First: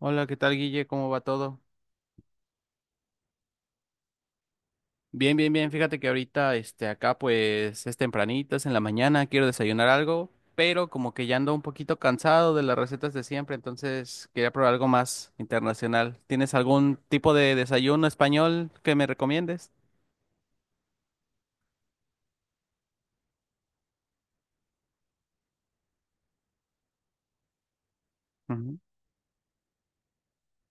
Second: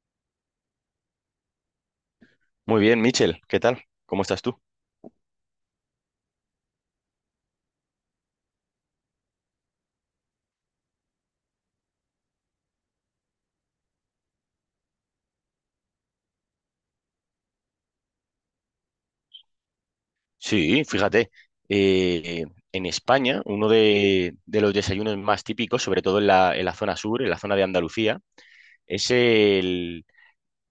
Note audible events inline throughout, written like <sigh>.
Hola, ¿qué tal, Guille? ¿Cómo va todo? Muy bien, Michel, ¿qué tal? ¿Cómo estás tú? Bien, bien, bien. Fíjate que ahorita, acá pues es tempranito, es en la mañana, quiero desayunar algo, pero como que ya ando un poquito cansado de las recetas de siempre, entonces quería probar algo más internacional. ¿Tienes algún tipo de desayuno español que me recomiendes? Sí, fíjate, eh, en España uno de los desayunos más típicos, sobre todo en la zona sur, en la zona de Andalucía, Ujú. es el-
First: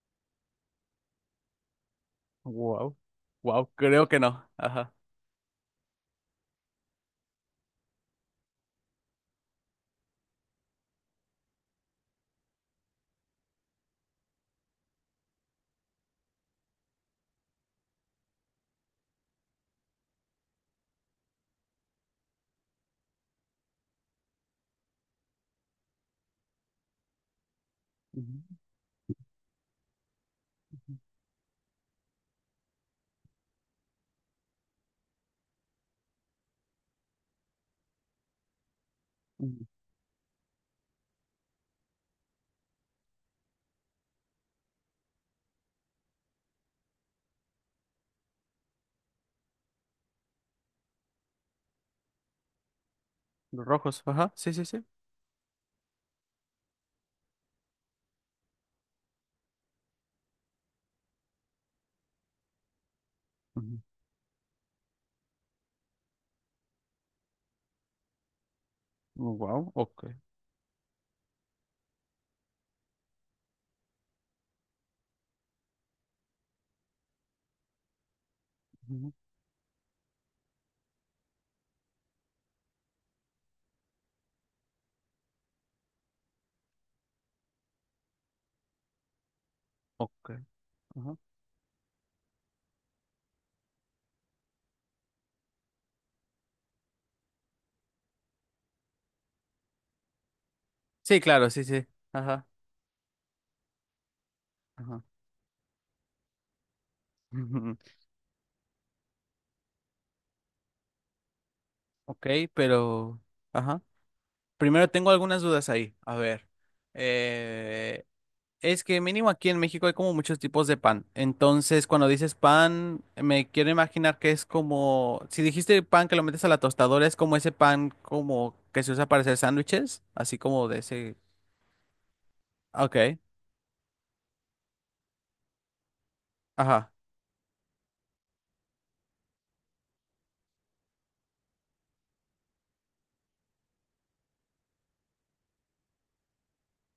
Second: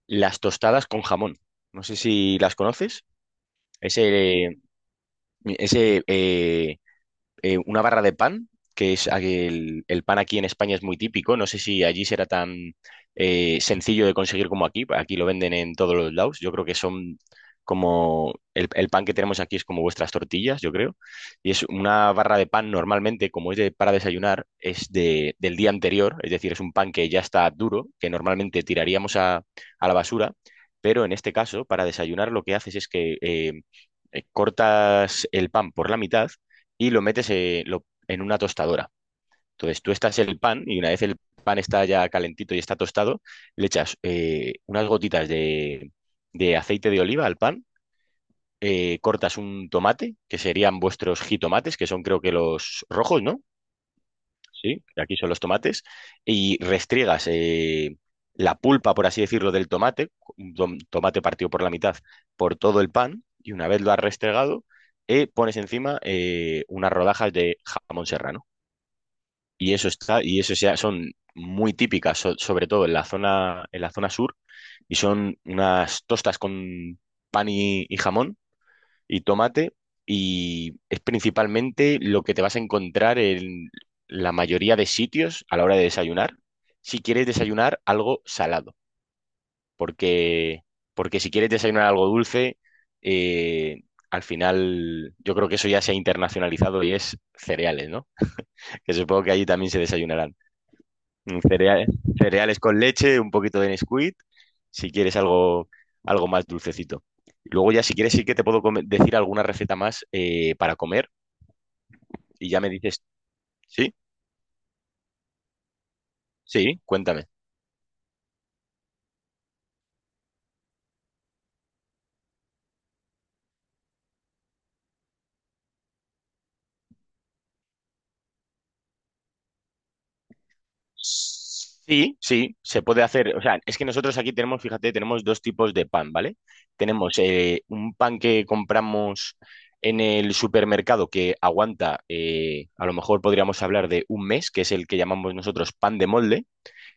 las tostadas con jamón. No sé si las Wow, conoces. wow, creo que no. Ese, Ajá. ese, una barra de pan, que es el pan aquí en España es muy típico. No sé si allí será tan sencillo de conseguir como aquí. Aquí lo venden en todos los lados. Yo creo que son como el pan que tenemos aquí es como vuestras tortillas, yo creo. Y es una barra de pan normalmente, como es para desayunar, es del día anterior. Es decir, es un pan que ya está duro, que Ujú, normalmente tiraríamos a la basura. ujú, Pero en este caso, para desayunar, lo que haces es que cortas el pan por la mitad y lo metes en una tostadora. ujú. Entonces tú estás el pan y una vez el pan está ya calentito y está tostado, le echas unas gotitas de aceite de oliva al pan, cortas un tomate, que serían vuestros jitomates, que son creo que los rojos, ¿no? Los rojos, ajá, sí, sí, Sí, sí. aquí son los tomates, y restriegas la pulpa, por así decirlo, del tomate, un tomate partido por la mitad, por todo el pan, y una vez lo has restregado, pones encima unas rodajas de jamón serrano. Wow, Y eso ok. está, y eso ya son muy típicas, sobre todo en la zona sur, y son unas tostas con pan y jamón Ujú, y tomate, y es principalmente lo que te vas a encontrar en la mayoría de sitios a la hora de desayunar, si quieres desayunar algo salado, ok, porque, ajá. porque si quieres desayunar algo dulce, eh, al final yo creo que eso ya se ha internacionalizado y es cereales, ¿no? <laughs> Que supongo que allí también se desayunarán. Sí, Mm, claro, sí, sí. Cereales, Ajá. cereales, con leche, un poquito de Nesquik, si Ajá. quieres algo más dulcecito. Y luego ya si <laughs> quieres sí que te puedo decir alguna receta más para comer Ok, y ya me dices, pero... Ajá. sí, Primero tengo algunas dudas ahí. A ver. sí, cuéntame. eh, es que mínimo aquí en México hay como muchos tipos de pan. Entonces, cuando dices pan, me quiero imaginar que es como... Si dijiste pan que lo metes a la tostadora, es como ese pan como que se usa para hacer sándwiches. Así como de ese... Sí, sí, se puede Ok. hacer. O sea, es que nosotros aquí tenemos, fíjate, tenemos dos tipos de pan, ¿vale? Ajá. Tenemos un pan que compramos en el supermercado que aguanta, a lo mejor podríamos hablar de un mes, que es el que llamamos nosotros pan de molde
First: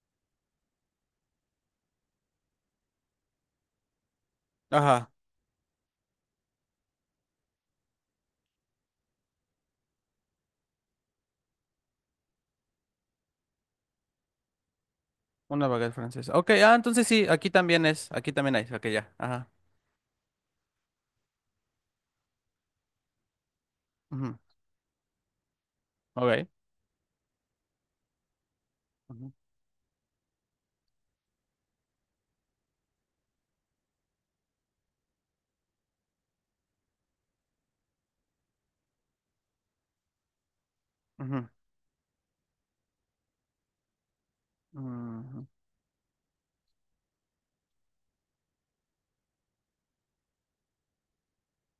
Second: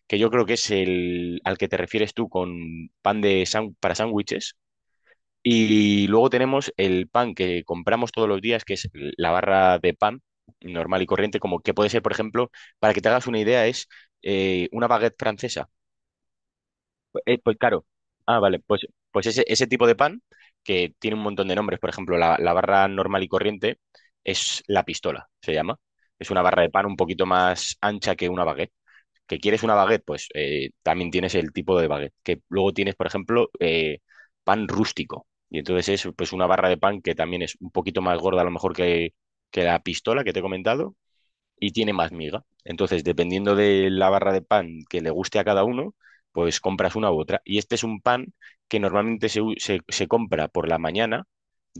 que yo creo que es el al que te refieres tú con pan de para sándwiches. Ajá. Y luego tenemos el pan que compramos todos los días, que es la barra de pan normal y corriente, como que puede ser, por ejemplo, para que te hagas una idea, es una baguette Una francesa. baguette francesa. Ok, ah, entonces sí, Eh, aquí pues también claro. es. Aquí Ah, también vale, hay. pues, Ok, ya. pues ese, Ajá. ese tipo de pan que tiene un montón de nombres, por ejemplo, la barra normal y corriente Ujú, es la pistola, se llama. Es una ok. barra de pan un poquito más ancha que una baguette. Ujú, ¿Que quieres una baguette? Pues también tienes el tipo de baguette. Que luego tienes, por ejemplo, pan rústico. Y entonces es pues una barra de pan que también es un poquito más gorda a lo mejor que la pistola que te he comentado ujú, y tiene más miga. Entonces, dependiendo de la barra de pan que le guste a ujú, cada uno, pues compras una u otra. Y este es un pan que normalmente se compra por la mañana,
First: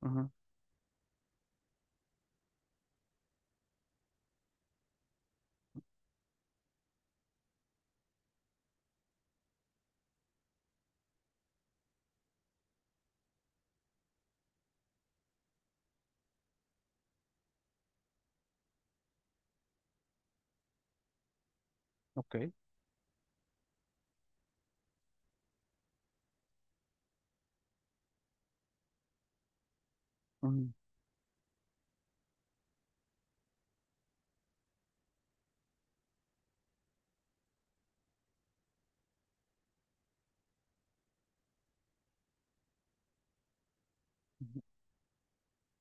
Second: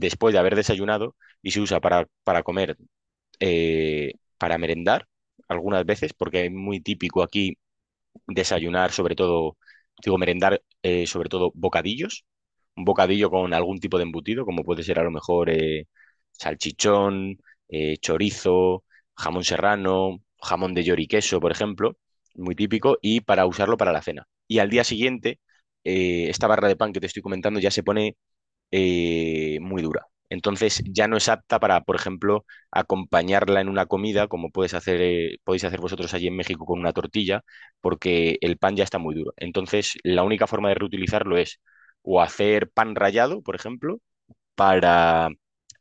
ujú, de haber desayunado, y se usa para comer, para merendar algunas veces, porque es muy típico aquí desayunar sobre todo, digo, merendar sobre todo bocadillos, un bocadillo con algún tipo de embutido, como puede ser a lo mejor salchichón, chorizo, jamón serrano, jamón de york y queso por ejemplo, ok. muy típico, y para usarlo para la cena. Y al día siguiente, esta barra de pan que te estoy comentando ya se pone muy dura. Ujú, Entonces ya no es apta para, por ejemplo, acompañarla en una comida, como puedes hacer, podéis hacer vosotros allí en México con una tortilla, porque el pan ya está muy duro. Entonces, la única forma de reutilizarlo es o hacer pan rallado, por ejemplo, para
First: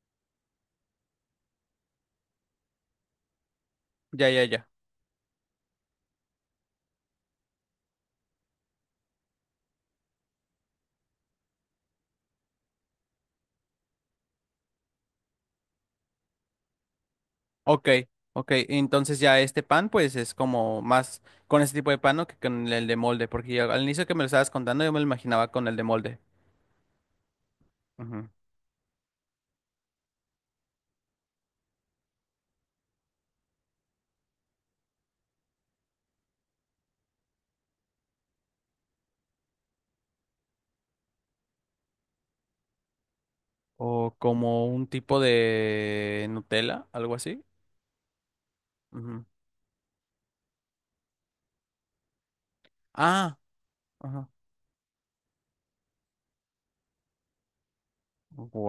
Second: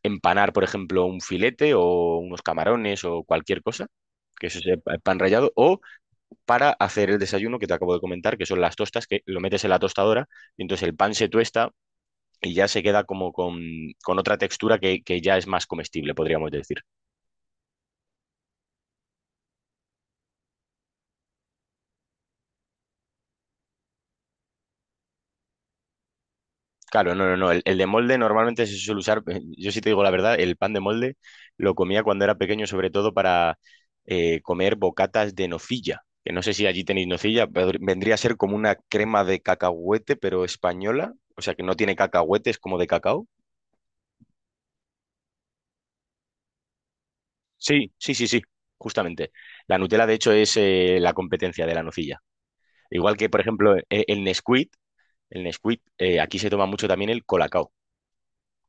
empanar, por ejemplo, un filete o unos camarones o cualquier cosa, ya, ya, que eso ya. sea pan rallado, o para hacer el desayuno que te acabo de comentar, que son las tostas, que lo metes en la tostadora y entonces el pan se tuesta y ya se queda como con otra textura que ya es más comestible, podríamos decir. Ok, ok. Entonces ya este pan, pues es como más con este tipo de pan, ¿no? Que con el de molde, porque ya al inicio que me lo estabas contando yo me lo imaginaba con el de molde. Claro, no, no, no. El de molde Ujú. normalmente se suele usar, yo sí te digo la verdad, el pan de molde lo comía cuando era pequeño, sobre todo para comer bocatas de nocilla. Que no sé si allí tenéis nocilla, pero vendría a ser como una crema de cacahuete, pero española. O sea, que no tiene cacahuetes como de cacao. O como un tipo de Nutella, algo así. Sí, sí, sí, sí, Ujú. justamente. La Nutella, de hecho, es la competencia de la nocilla. Igual que, Ah, por ejemplo, el ajá. Nesquik, El Nesquik, aquí se toma mucho también el Colacao,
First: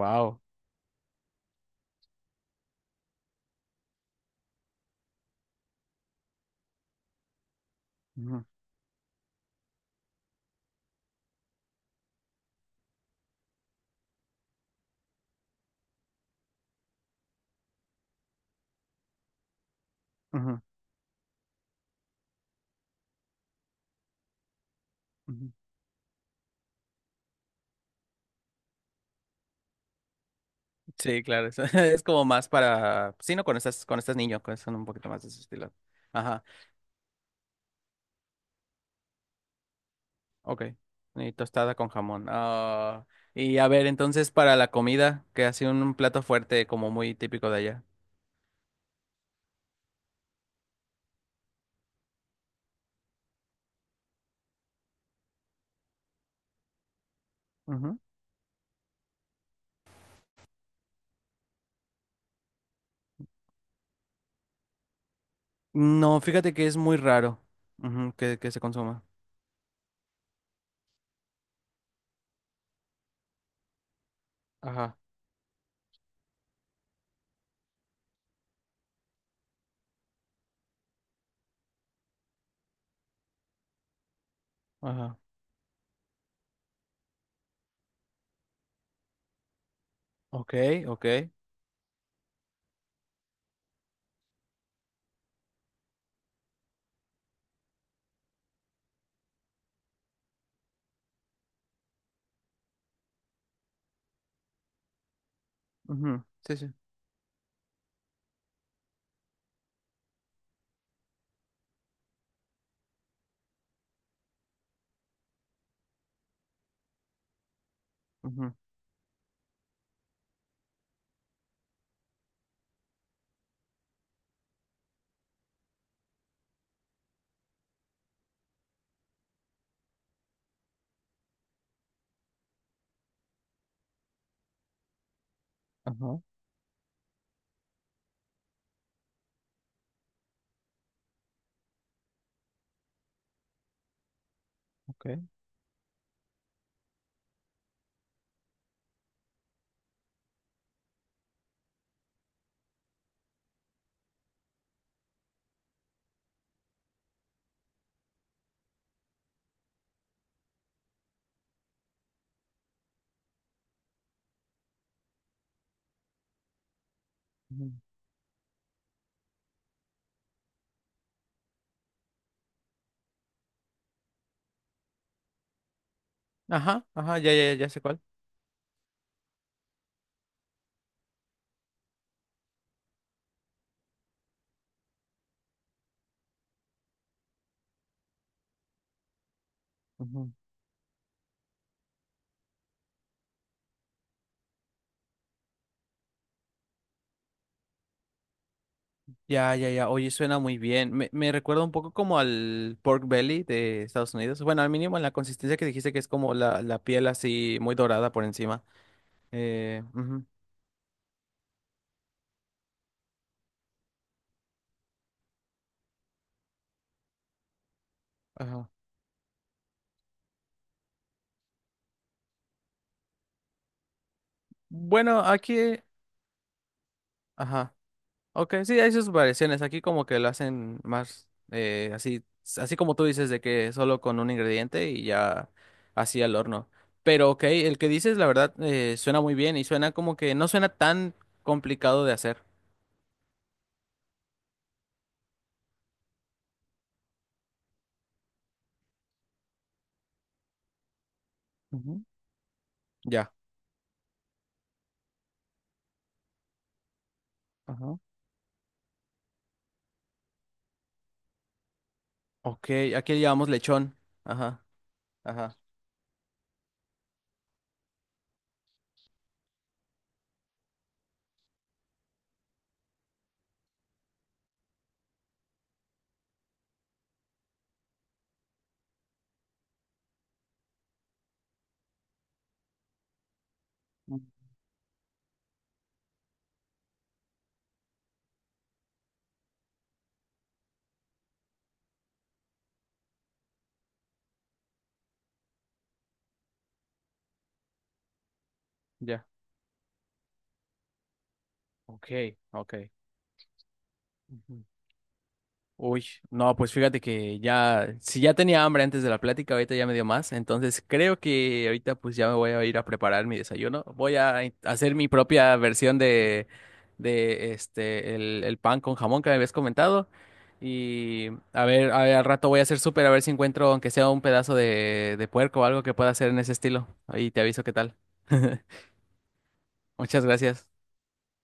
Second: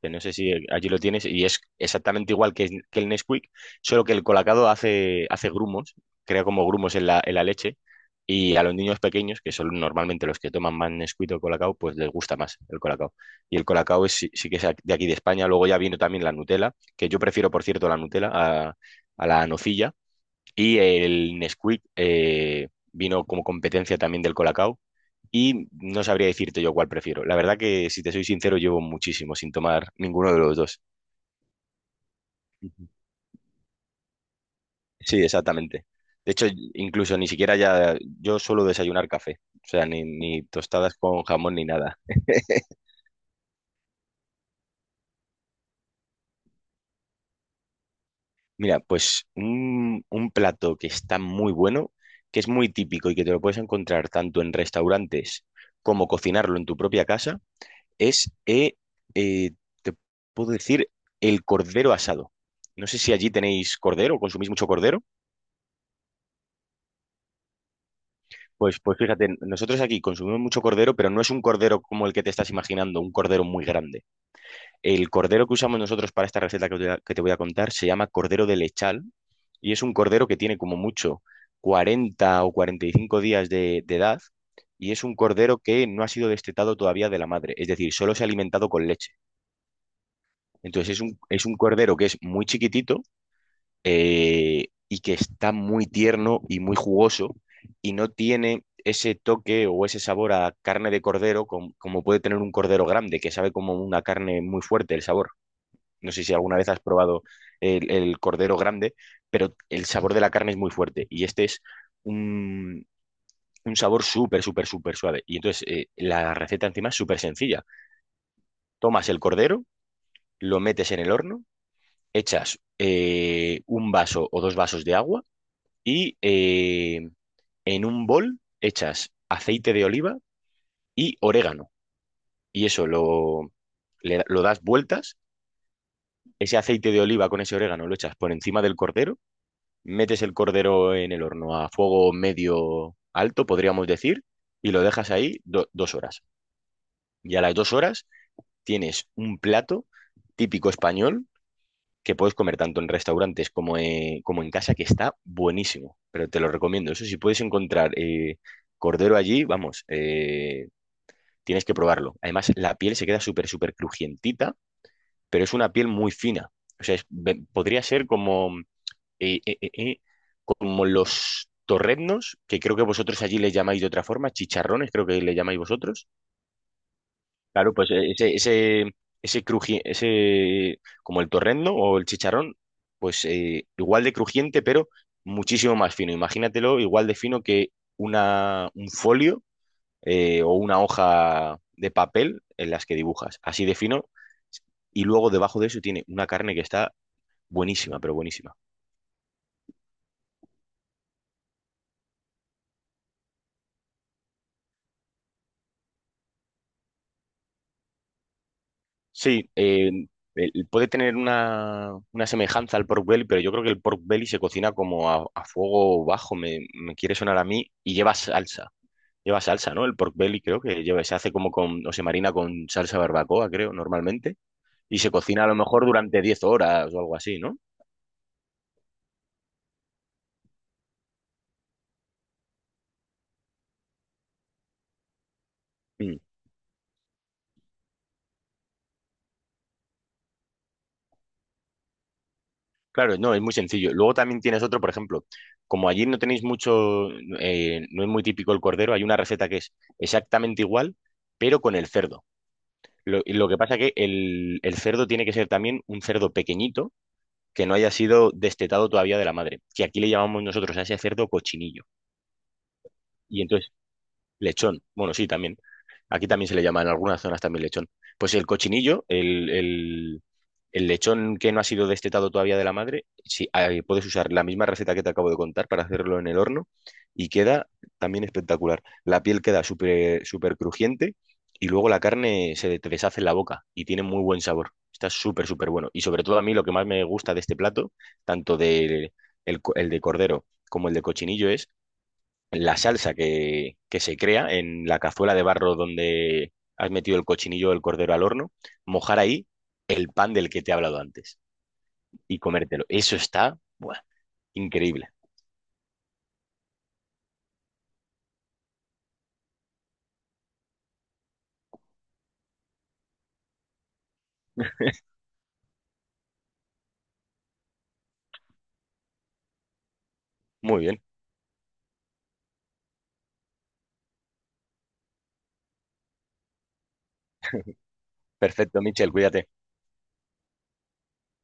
que no sé si allí lo tienes, y es exactamente igual que el Nesquik, solo que el Colacao hace grumos, crea como grumos en la leche, Ujú, y a los niños pequeños, que son normalmente los que toman más Nesquik o Colacao, pues les gusta más el Colacao. Y el Colacao es, sí, sí que es de aquí de España, luego ya vino también la Nutella, que yo prefiero, por cierto, la Nutella a la nocilla, ujú, y el Nesquik, vino como competencia también del Colacao ujú. y no sabría decirte yo cuál prefiero. La verdad que, si te soy sincero, llevo muchísimo sin tomar ninguno de los dos. Sí, claro, es, <laughs> es como más Ujú. para, sí, no, cuando estás niño, son un poquito más Sí, de ese estilo. exactamente. De Ajá. hecho, incluso ni siquiera ya, yo suelo desayunar café, o sea, ni Ok. tostadas con Y jamón ni tostada con nada. jamón. <laughs> Ah, y a ver, entonces para la comida, que ha sido un plato fuerte como muy típico de allá. Mira, pues un plato que está muy bueno, que es muy típico y que te lo puedes encontrar tanto en restaurantes como cocinarlo en tu propia casa, Ujú. es, eh, te puedo decir, el cordero asado. No sé si allí tenéis cordero, ¿consumís mucho cordero? No, fíjate que es muy raro ujú, que se Pues consuma. fíjate, nosotros aquí consumimos mucho cordero, pero no es un cordero como el que te estás imaginando, un cordero muy grande. Ajá, El cordero que usamos nosotros para esta receta que te voy a contar se llama cordero de lechal y es un cordero que tiene como mucho 40 o 45 días de edad y es un ajá. cordero que no ha sido destetado todavía de la madre, es decir, solo se ha alimentado con leche. Ok, Entonces es ok. un, es un cordero que es muy chiquitito y que está muy tierno y muy jugoso y no tiene ese toque o ese sabor a carne de cordero como puede tener un cordero grande, que sabe como una carne muy fuerte el sabor. No sé Ujú, si alguna sí, sí. vez has probado el cordero grande, pero el sabor de la carne es muy fuerte y este es un, un sabor súper, súper, súper suave. Y entonces la receta encima es súper sencilla. Ujú, Tomas el cordero, lo metes en el horno, echas un vaso o dos vasos de agua, y en un bol echas aceite de oliva y orégano. Y eso lo das vueltas. ajá, Ese aceite de oliva con ese orégano lo echas por encima del cordero. Metes el cordero en el horno a fuego medio alto, podríamos decir, y lo ok. dejas ahí 2 horas. Y a las 2 horas tienes un plato típico español que puedes comer tanto en restaurantes como, como en casa, que está buenísimo, pero te lo recomiendo. Eso si puedes encontrar cordero allí, vamos, tienes que probarlo. Además, la piel se queda súper, súper crujientita, pero es una piel muy fina. O sea, Ujú. podría ser como, eh, eh, eh, eh, como los torreznos, que creo que vosotros allí les llamáis de otra forma, chicharrones, creo que le llamáis vosotros. Ajá, ajá, ya, ya, ya Claro, sé pues cuál. Ese, como el torrendo o el chicharrón, pues igual de crujiente, pero muchísimo más fino. Imagínatelo igual de fino que un folio Ujú. O una hoja de papel en las que dibujas, así de fino. Y luego debajo de eso tiene una carne que está buenísima, pero buenísima. Ya, ya, ya. Oye, suena muy bien. Me recuerda un poco como al pork belly de Estados Unidos. Bueno, al mínimo en la consistencia que dijiste que es como la piel así muy dorada por encima. Sí, Ujú, puede tener una semejanza al pork belly, pero yo creo que el pork belly se cocina como a fuego bajo, me quiere sonar a mí, y lleva ajá. salsa. Lleva salsa, ¿no? El pork belly creo que lleva, se hace como con, o se marina con salsa barbacoa, creo, normalmente, y se Bueno, cocina a lo aquí, mejor durante 10 horas o algo así, ¿no? ajá. Ok, sí, hay sus variaciones. Aquí como que lo hacen más así, así como tú dices, de que solo con un ingrediente y ya Mm, así al horno. Pero ok, el que dices, la verdad, suena muy bien y suena como que no suena tan complicado de hacer. Claro, no, es muy sencillo. Luego también tienes otro, por ejemplo, como allí no tenéis mucho, no es muy típico el cordero, hay una receta que es exactamente igual, pero con el Ujú, cerdo. Lo, ya. lo que pasa que el cerdo tiene que ser también un cerdo pequeñito que no haya Ajá. sido destetado todavía de la madre, que aquí le llamamos nosotros a ese cerdo cochinillo. Ok, aquí le Y llamamos entonces, lechón. Ajá, lechón, bueno, sí, ajá. también. Aquí también se le llama en algunas zonas también lechón. Pues el cochinillo, el lechón que no ha sido destetado todavía de la madre, sí, ahí puedes usar la misma receta que te acabo de contar para hacerlo en el horno y queda también espectacular. La piel queda súper súper crujiente y luego la carne se te deshace en la boca y tiene Mm. muy buen sabor. Está súper, súper bueno. Y sobre todo a mí lo que más me gusta de este plato, tanto el de cordero como el de cochinillo, la salsa que se crea en la cazuela de barro donde has metido el cochinillo o el cordero al horno, mojar Ya. ahí el pan del que te he hablado antes Ok, y comértelo. ok. Eso está, buah, Ujú. increíble. Uy, no, pues fíjate que ya, si ya tenía hambre antes de la plática, ahorita ya me dio más, entonces creo que ahorita pues ya me voy a ir a preparar mi desayuno. Voy a hacer mi propia versión de, el pan con jamón que me habías comentado Muy bien. y a ver, al rato voy a hacer súper a ver si encuentro aunque sea un pedazo de puerco o algo que pueda hacer en ese estilo. Ahí te aviso qué tal. <laughs> Perfecto, Michel, cuídate. Muchas gracias.